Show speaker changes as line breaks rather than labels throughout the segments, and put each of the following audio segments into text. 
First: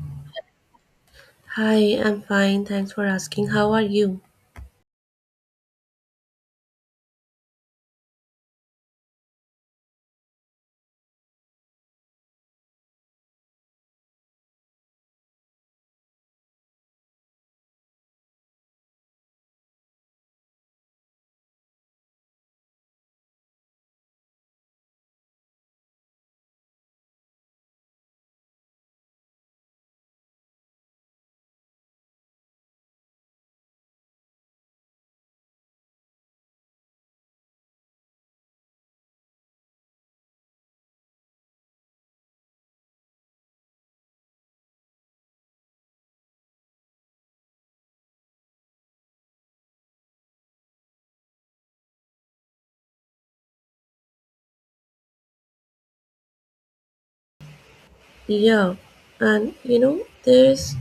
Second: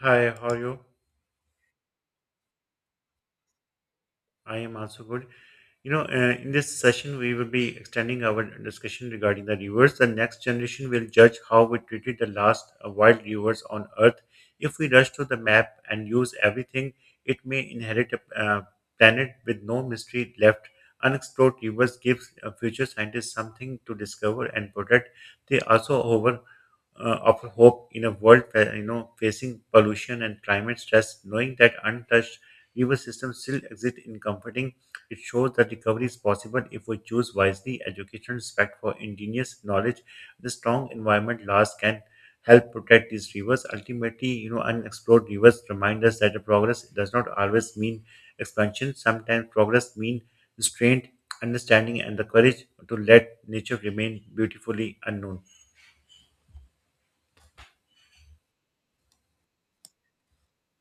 Hi, how are you?
Hi, I'm fine. Thanks for asking. How are you?
I am also good. In this session, we will be extending our discussion regarding the rivers. The next generation will judge how we treated the last wild rivers on Earth. If we rush to the map and use everything, it may inherit a planet with no mystery left. Unexplored rivers give future scientists something to discover and protect. They also over. Of hope in a world facing pollution and climate stress. Knowing that untouched river systems still exist in comforting, it shows that recovery is possible if we choose wisely. Education, respect for indigenous knowledge, the strong environment laws can help protect these rivers. Ultimately, unexplored rivers remind us that the progress does not always mean expansion. Sometimes progress means restraint, understanding, and the courage to let nature remain beautifully unknown.
Yeah, and you know, there's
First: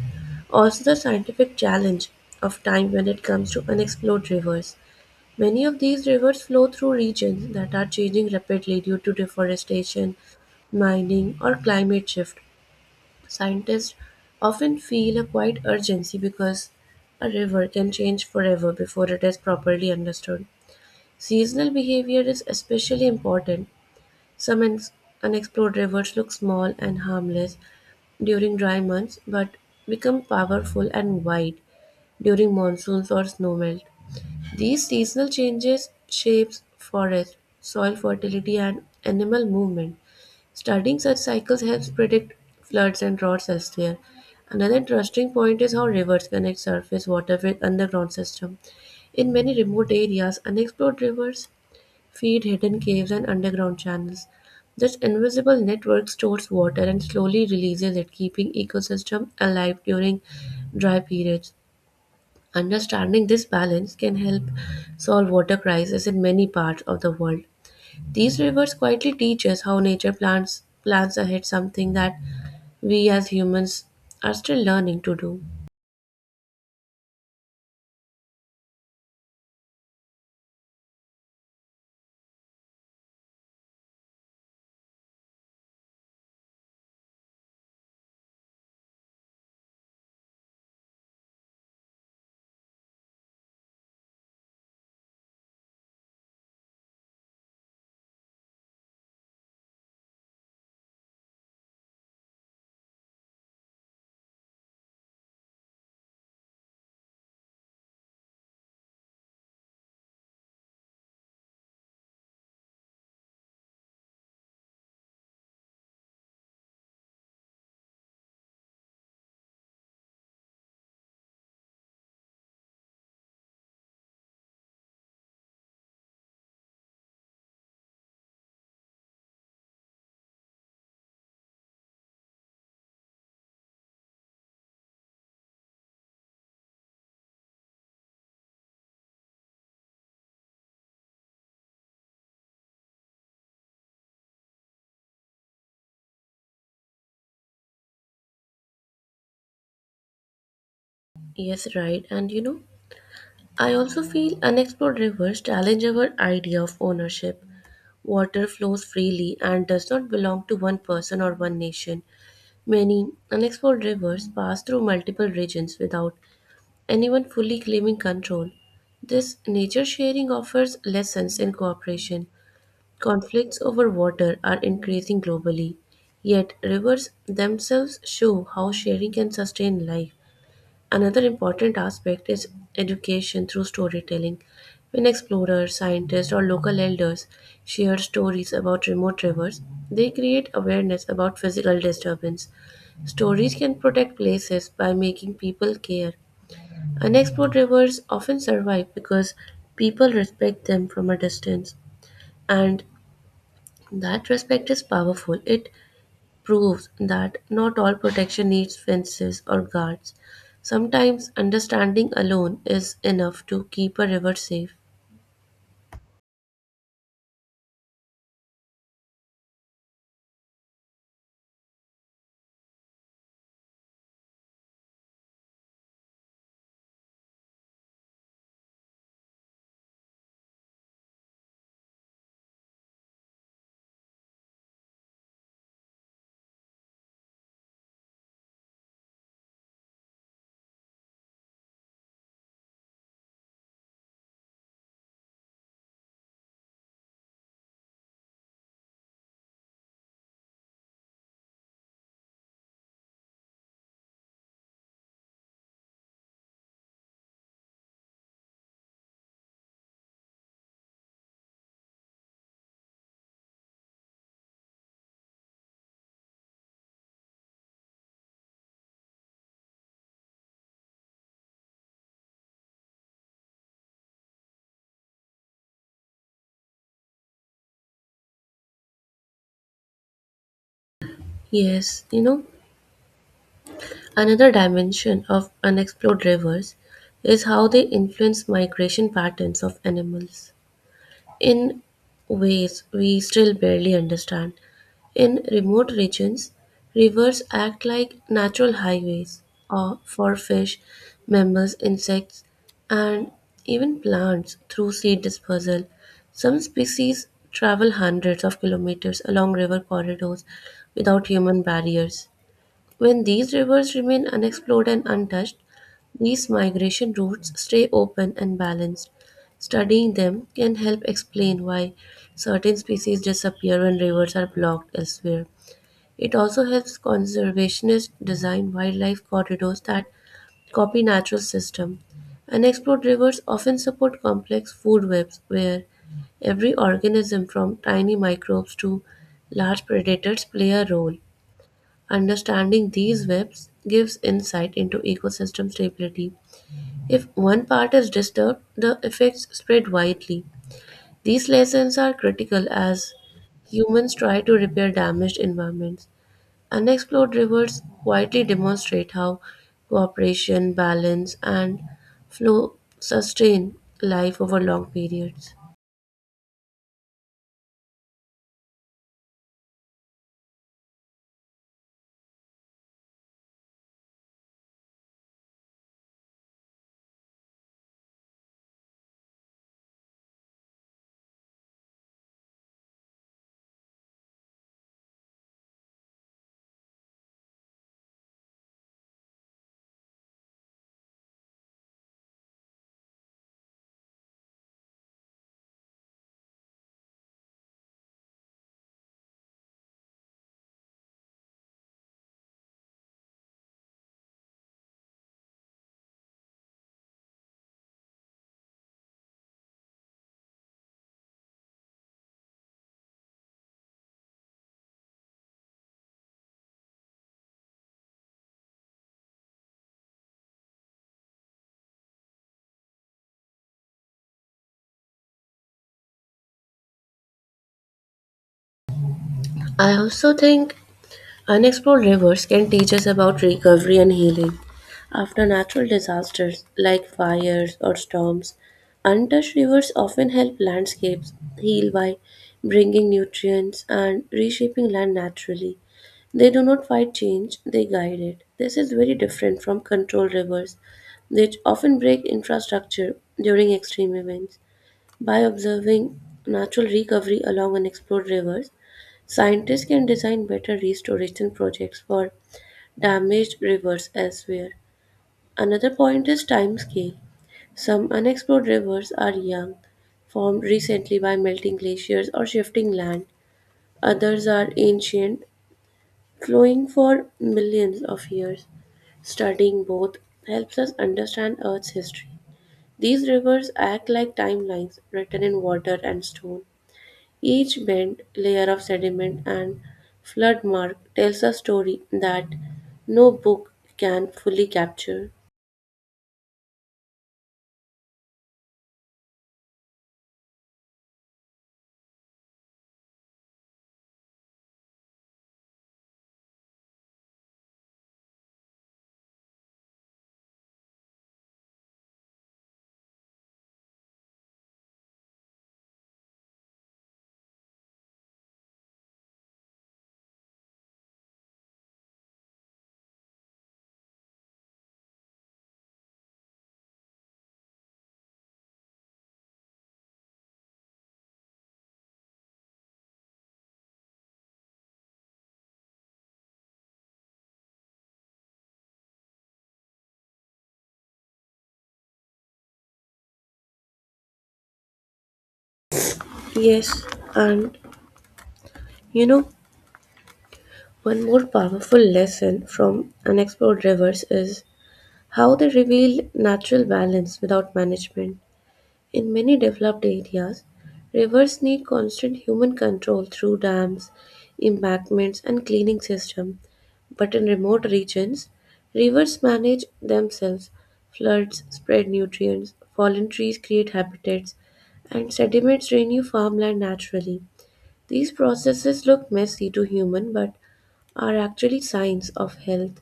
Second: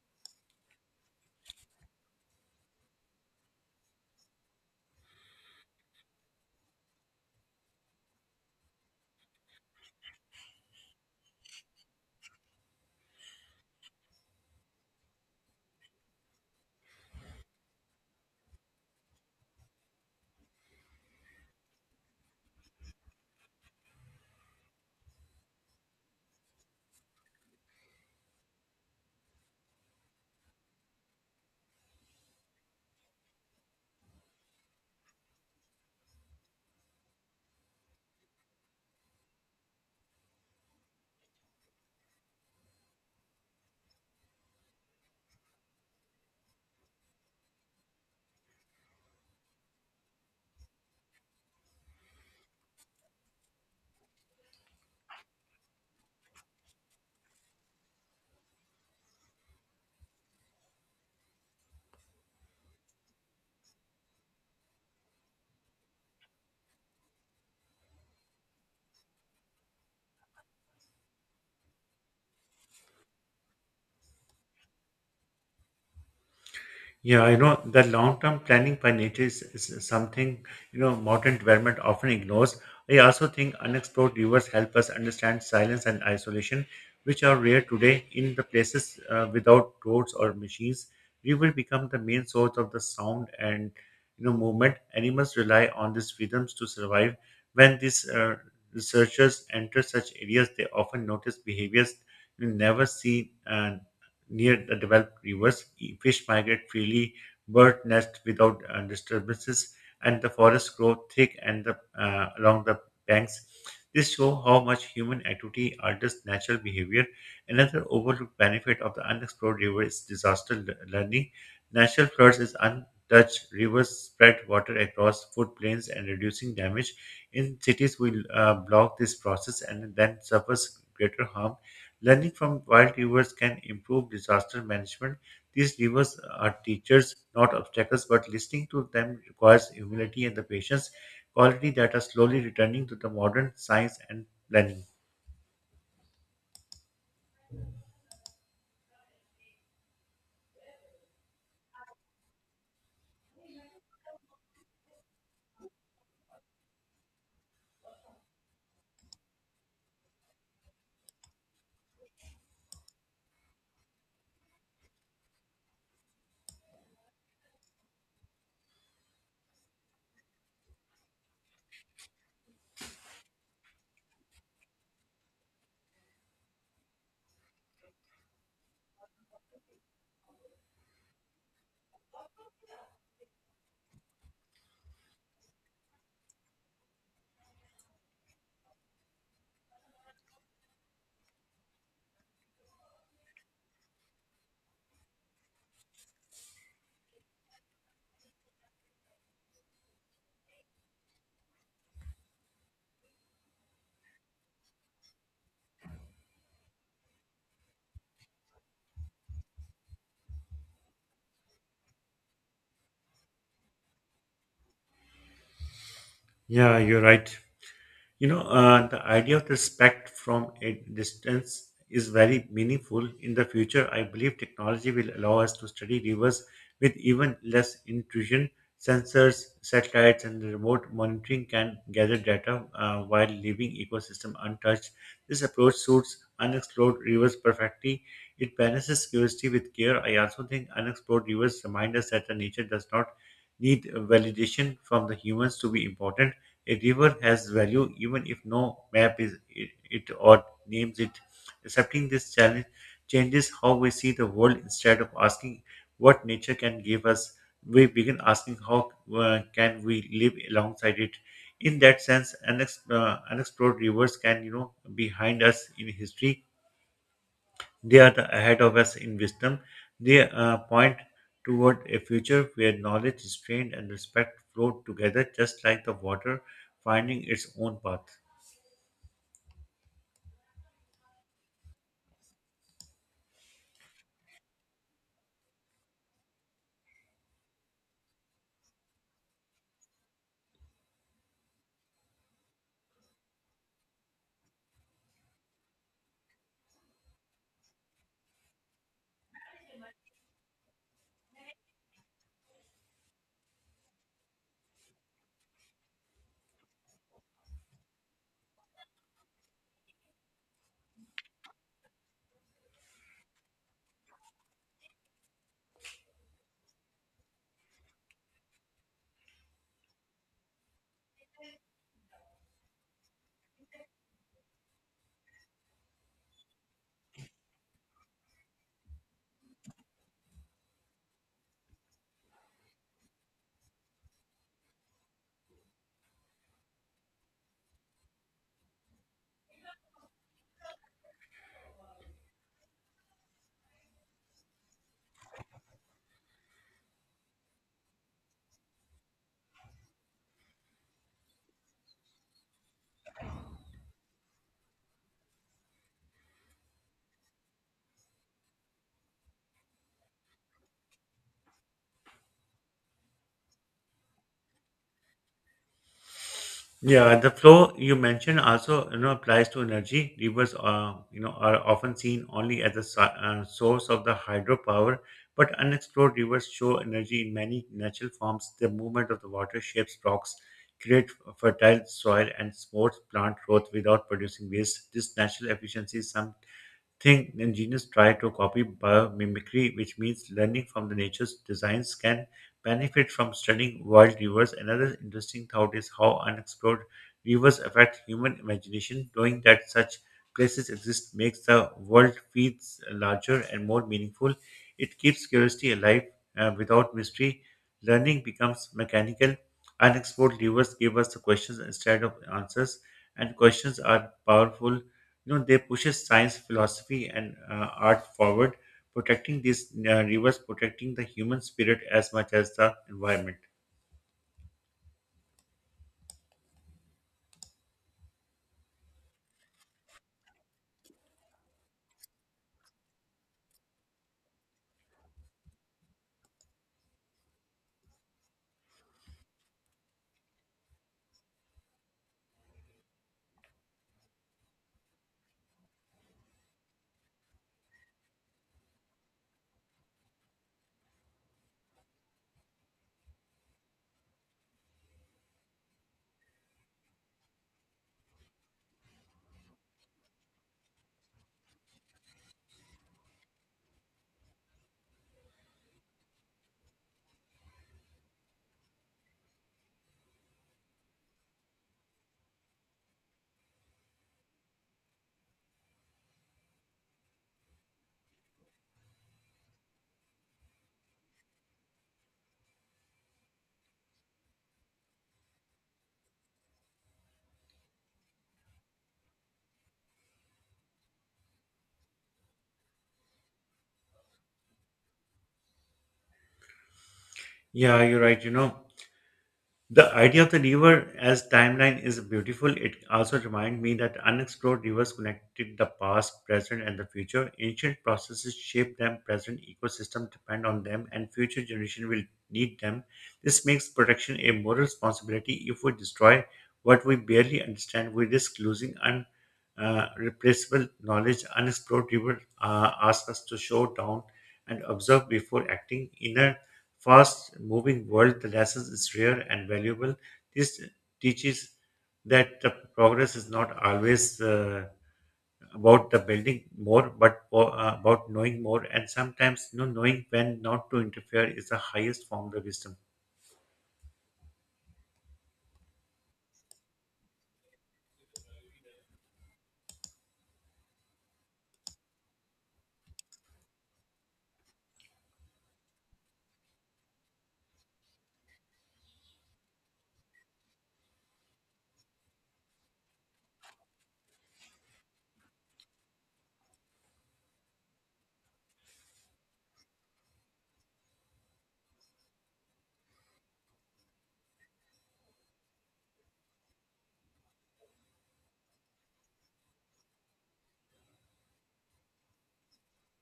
also the scientific challenge of time when it comes to unexplored rivers. Many of these rivers flow through regions that are changing rapidly due to deforestation, mining, or climate shift. Scientists often feel a quiet urgency because a river can change forever before it is properly understood. Seasonal behavior is especially important. Some ex- Unexplored rivers look small and harmless during dry months but become powerful and wide during monsoons or snowmelt. These seasonal changes shapes forest, soil fertility and animal movement. Studying such cycles helps predict floods and droughts elsewhere. Another interesting point is how rivers connect surface water with underground system. In many remote areas, unexplored rivers feed hidden caves and underground channels. This invisible network stores water and slowly releases it, keeping ecosystem alive during dry periods. Understanding this balance can help solve water crisis in many parts of the world. These rivers quietly teach us how nature plans ahead, something that we as humans are still learning to do.
Yeah, the long-term planning by nature is something, modern development often ignores. I also think unexplored rivers help us understand silence and isolation, which are rare today in the places without roads or machines. River become the main source of the sound and, movement. Animals rely on these rhythms to survive. When these researchers enter such areas, they often notice behaviors you never see near the developed rivers. Fish migrate freely, birds nest without disturbances, and the forests grow thick and along the banks. This shows how much human activity alters natural behavior. Another overlooked benefit of the unexplored river is disaster learning. Natural floods is untouched rivers spread water across footplains and reducing damage. In cities, we block this process and then suffers greater harm. Learning from wild rivers can improve disaster management. These rivers are teachers, not obstacles, but listening to them requires humility and the patience, quality that are slowly returning to the modern science and planning.
Yes, right. And you know, I also feel unexplored rivers challenge our idea of ownership. Water flows freely and does not belong to one person or one nation. Many unexplored rivers pass through multiple regions without anyone fully claiming control. This nature sharing offers lessons in cooperation. Conflicts over water are increasing globally, yet, rivers themselves show how sharing can sustain life. Another important aspect is education through storytelling. When explorers, scientists, or local elders share stories about remote rivers, they create awareness about physical disturbance. Stories can protect places by making people care. Unexplored rivers often survive because people respect them from a distance, and that respect is powerful. It proves that not all protection needs fences or guards. Sometimes understanding alone is enough to keep a river safe.
Yeah, you're right. The idea of respect from a distance is very meaningful. In the future, I believe technology will allow us to study rivers with even less intrusion. Sensors, satellites, and remote monitoring can gather data while leaving ecosystem untouched. This approach suits unexplored rivers perfectly. It balances curiosity with care. I also think unexplored rivers remind us that the nature does not need validation from the humans to be important. A river has value even if no map is it or names it. Accepting this challenge changes how we see the world instead of asking what nature can give us. We begin asking how can we live alongside it. In that sense, unexplored rivers can behind us in history, they are the ahead of us in wisdom. They point toward a future where knowledge is trained and respect flow together, just like the water finding its own path.
Yes, you know, another dimension of unexplored rivers is how they influence migration patterns of animals, in ways we still barely understand. In remote regions, rivers act like natural highways or for fish, mammals, insects, and even plants through seed dispersal. Some species travel hundreds of kilometers along river corridors without human barriers. When these rivers remain unexplored and untouched, these migration routes stay open and balanced. Studying them can help explain why certain species disappear when rivers are blocked elsewhere. It also helps conservationists design wildlife corridors that copy natural system. Unexplored rivers often support complex food webs where every organism from tiny microbes to large predators play a role. Understanding these webs gives insight into ecosystem stability. If one part is disturbed, the effects spread widely. These lessons are critical as humans try to repair damaged environments. Unexplored rivers quietly demonstrate how cooperation, balance, and flow sustain life over long periods.
Yeah, the flow you mentioned also applies to energy. Rivers are are often seen only as a source of the hydropower, but unexplored rivers show energy in many natural forms. The movement of the water shapes rocks, create fertile soil, and supports plant growth without producing waste. This natural efficiency think engineers try to copy biomimicry, which means learning from the nature's designs can benefit from studying wild rivers. Another interesting thought is how unexplored rivers affect human imagination. Knowing that such places exist makes the world feels larger and more meaningful. It keeps curiosity alive without mystery. Learning becomes mechanical. Unexplored rivers give us the questions instead of answers, and questions are powerful. They pushes science philosophy and art forward protecting these rivers protecting the human spirit as much as the environment.
I also think unexplored rivers can teach us about recovery and healing. After natural disasters like fires or storms, untouched rivers often help landscapes heal by bringing nutrients and reshaping land naturally. They do not fight change, they guide it. This is very different from controlled rivers, which often break infrastructure during extreme events. By observing natural recovery along unexplored rivers, scientists can design better restoration projects for damaged rivers elsewhere. Another point is time scale. Some unexplored rivers are young, formed recently by melting glaciers or shifting land. Others are ancient, flowing for millions of years. Studying both helps us understand Earth's history. These rivers act like timelines written in water and stone. Each bent layer of sediment and flood mark tells a story that no book can fully capture.
Yeah, you're right. The idea of the river as timeline is beautiful. It also reminds me that unexplored rivers connected the past, present, and the future. Ancient processes shape them, present ecosystems depend on them, and future generations will need them. This makes protection a moral responsibility. If we destroy what we barely understand, we risk losing replaceable knowledge. Unexplored rivers ask us to show down and observe before acting. Inner fast moving world, the lessons is rare and valuable. This teaches that the progress is not always about the building more, but about knowing more. And sometimes, knowing when not to interfere is the highest form of wisdom.
Yes, and you know, one more powerful lesson from unexplored rivers is how they reveal natural balance without management. In many developed areas, rivers need constant human control through dams, embankments, and cleaning systems. But in remote regions, rivers manage themselves. Floods spread nutrients, fallen trees create habitats, and sediments renew farmland naturally. These processes look messy to human but are actually signs of health.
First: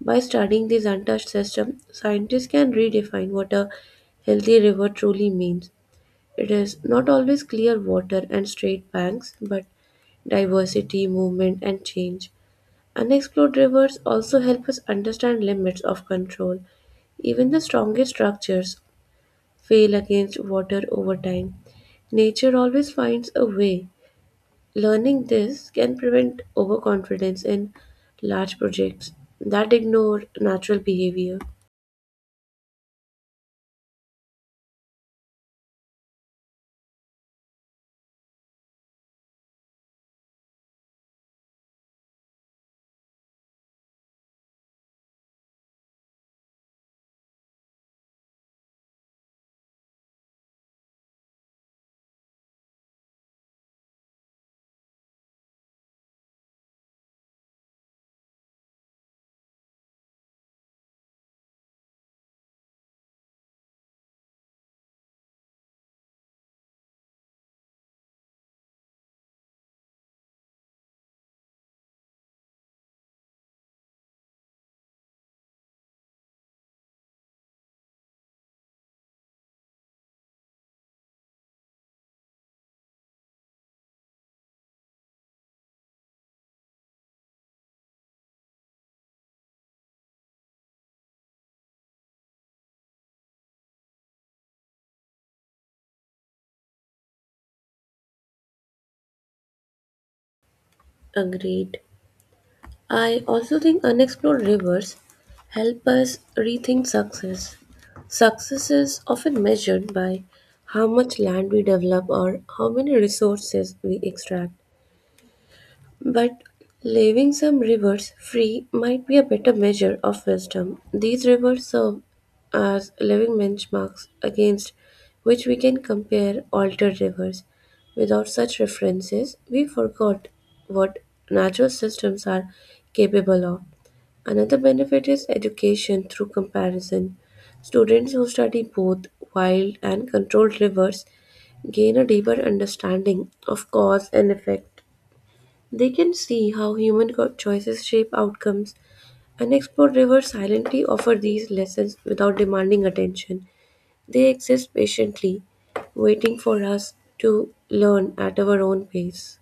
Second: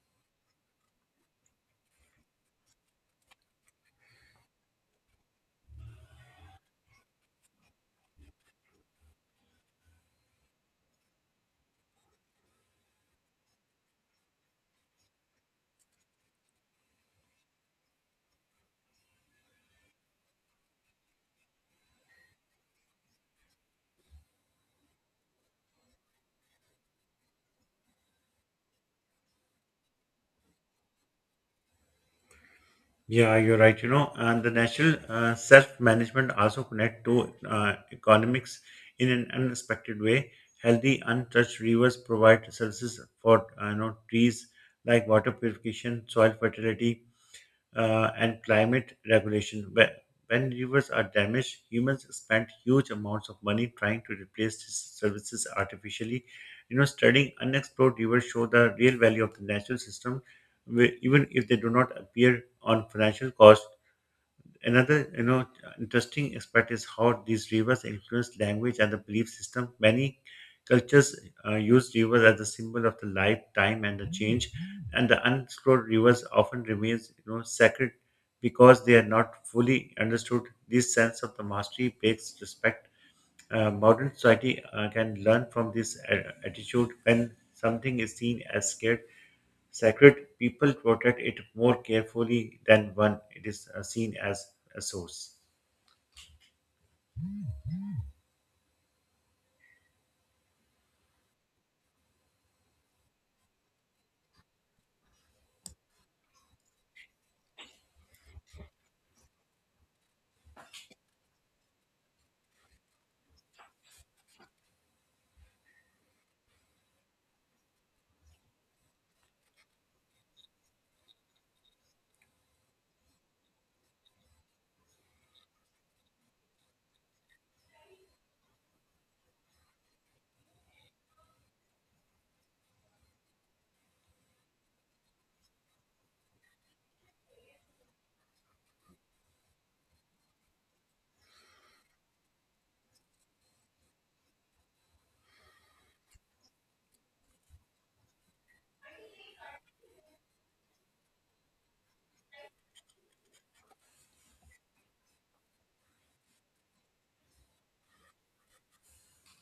By studying this untouched system, scientists can redefine what a healthy river truly means. It is not always clear water and straight banks, but diversity, movement, and change. Unexplored rivers also help us understand limits of control. Even the strongest structures fail against water over time. Nature always finds a way. Learning this can prevent overconfidence in large projects that ignore natural behavior.
Yeah, you're right. And the national self-management also connect to economics in an unexpected way. Healthy, untouched rivers provide services for trees like water purification, soil fertility, and climate regulation. When rivers are damaged, humans spend huge amounts of money trying to replace these services artificially. Studying unexplored rivers show the real value of the natural system, even if they do not appear on financial cost. Another, interesting aspect is how these rivers influence language and the belief system. Many cultures use rivers as a symbol of the life, time, and the change. And the unexplored rivers often remains, sacred because they are not fully understood. This sense of the mastery breaks respect. Modern society can learn from this attitude when something is seen as scared sacred, people protect it more carefully than one. It is seen as a source.
Agreed. I also think unexplored rivers help us rethink success. Success is often measured by how much land we develop or how many resources we extract. But leaving some rivers free might be a better measure of wisdom. These rivers serve as living benchmarks against which we can compare altered rivers. Without such references, we forgot what natural systems are capable of. Another benefit is education through comparison. Students who study both wild and controlled rivers gain a deeper understanding of cause and effect. They can see how choices shape outcomes, and explored rivers silently offer these lessons without demanding attention. They exist patiently, waiting for us to learn at our own pace.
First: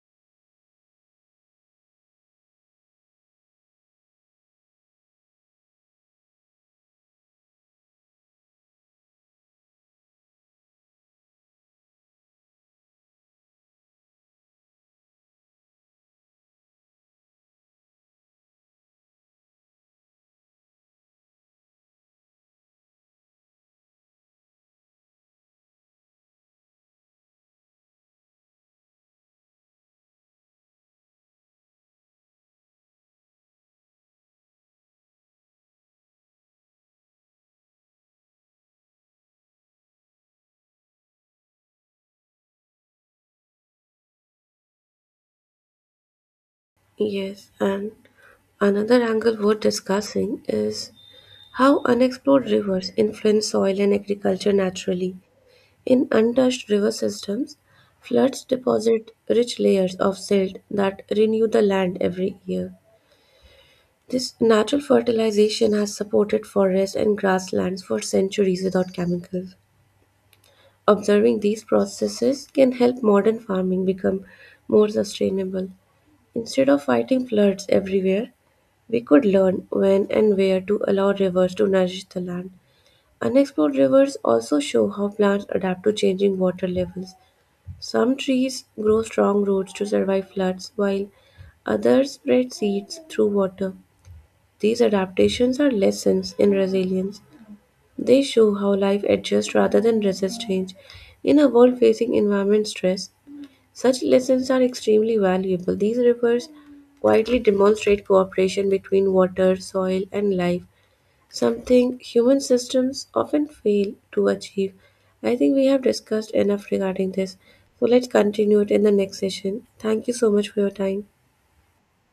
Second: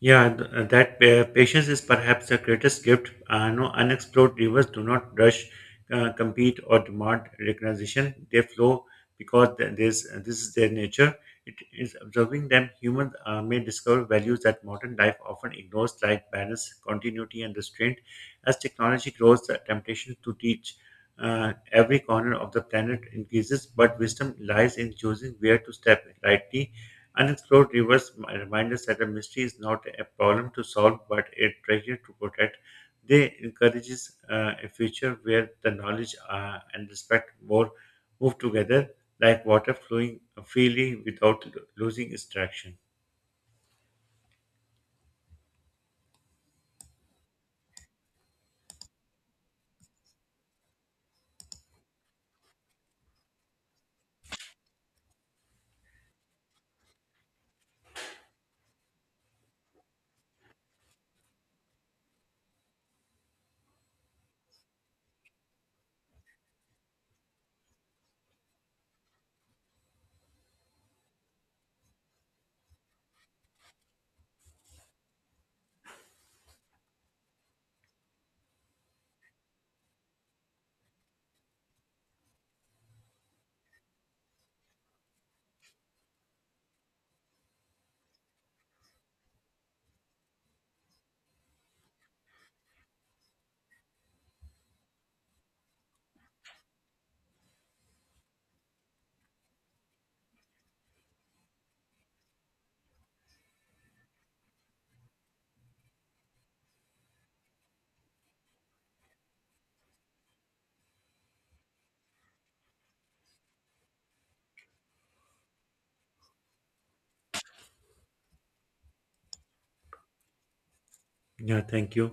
Yeah, that patience is perhaps the greatest gift. No unexplored rivers do not rush, compete, or demand recognition. They flow because this is their nature. It is observing them. Humans may discover values that modern life often ignores, like balance, continuity, and restraint. As technology grows, the temptation to teach every corner of the planet increases, but wisdom lies in choosing where to step lightly. Unexplored rivers remind us that a mystery is not a problem to solve, but a treasure to protect. They encourages a future where the knowledge and respect more move together, like water flowing freely without losing its traction.
Yes, and another angle worth discussing is how unexplored rivers influence soil and agriculture naturally. In untouched river systems, floods deposit rich layers of silt that renew the land every year. This natural fertilization has supported forests and grasslands for centuries without chemicals. Observing these processes can help modern farming become more sustainable. Instead of fighting floods everywhere, we could learn when and where to allow rivers to nourish the land. Unexplored rivers also show how plants adapt to changing water levels. Some trees grow strong roots to survive floods, while others spread seeds through water. These adaptations are lessons in resilience. They show how life adjusts rather than resists change. In a world facing environment stress, such lessons are extremely valuable. These rivers quietly demonstrate cooperation between water, soil, and life, something human systems often fail to achieve. I think we have discussed enough regarding this. So let's continue it in the next session. Thank you so much for your time.
Yeah, thank you.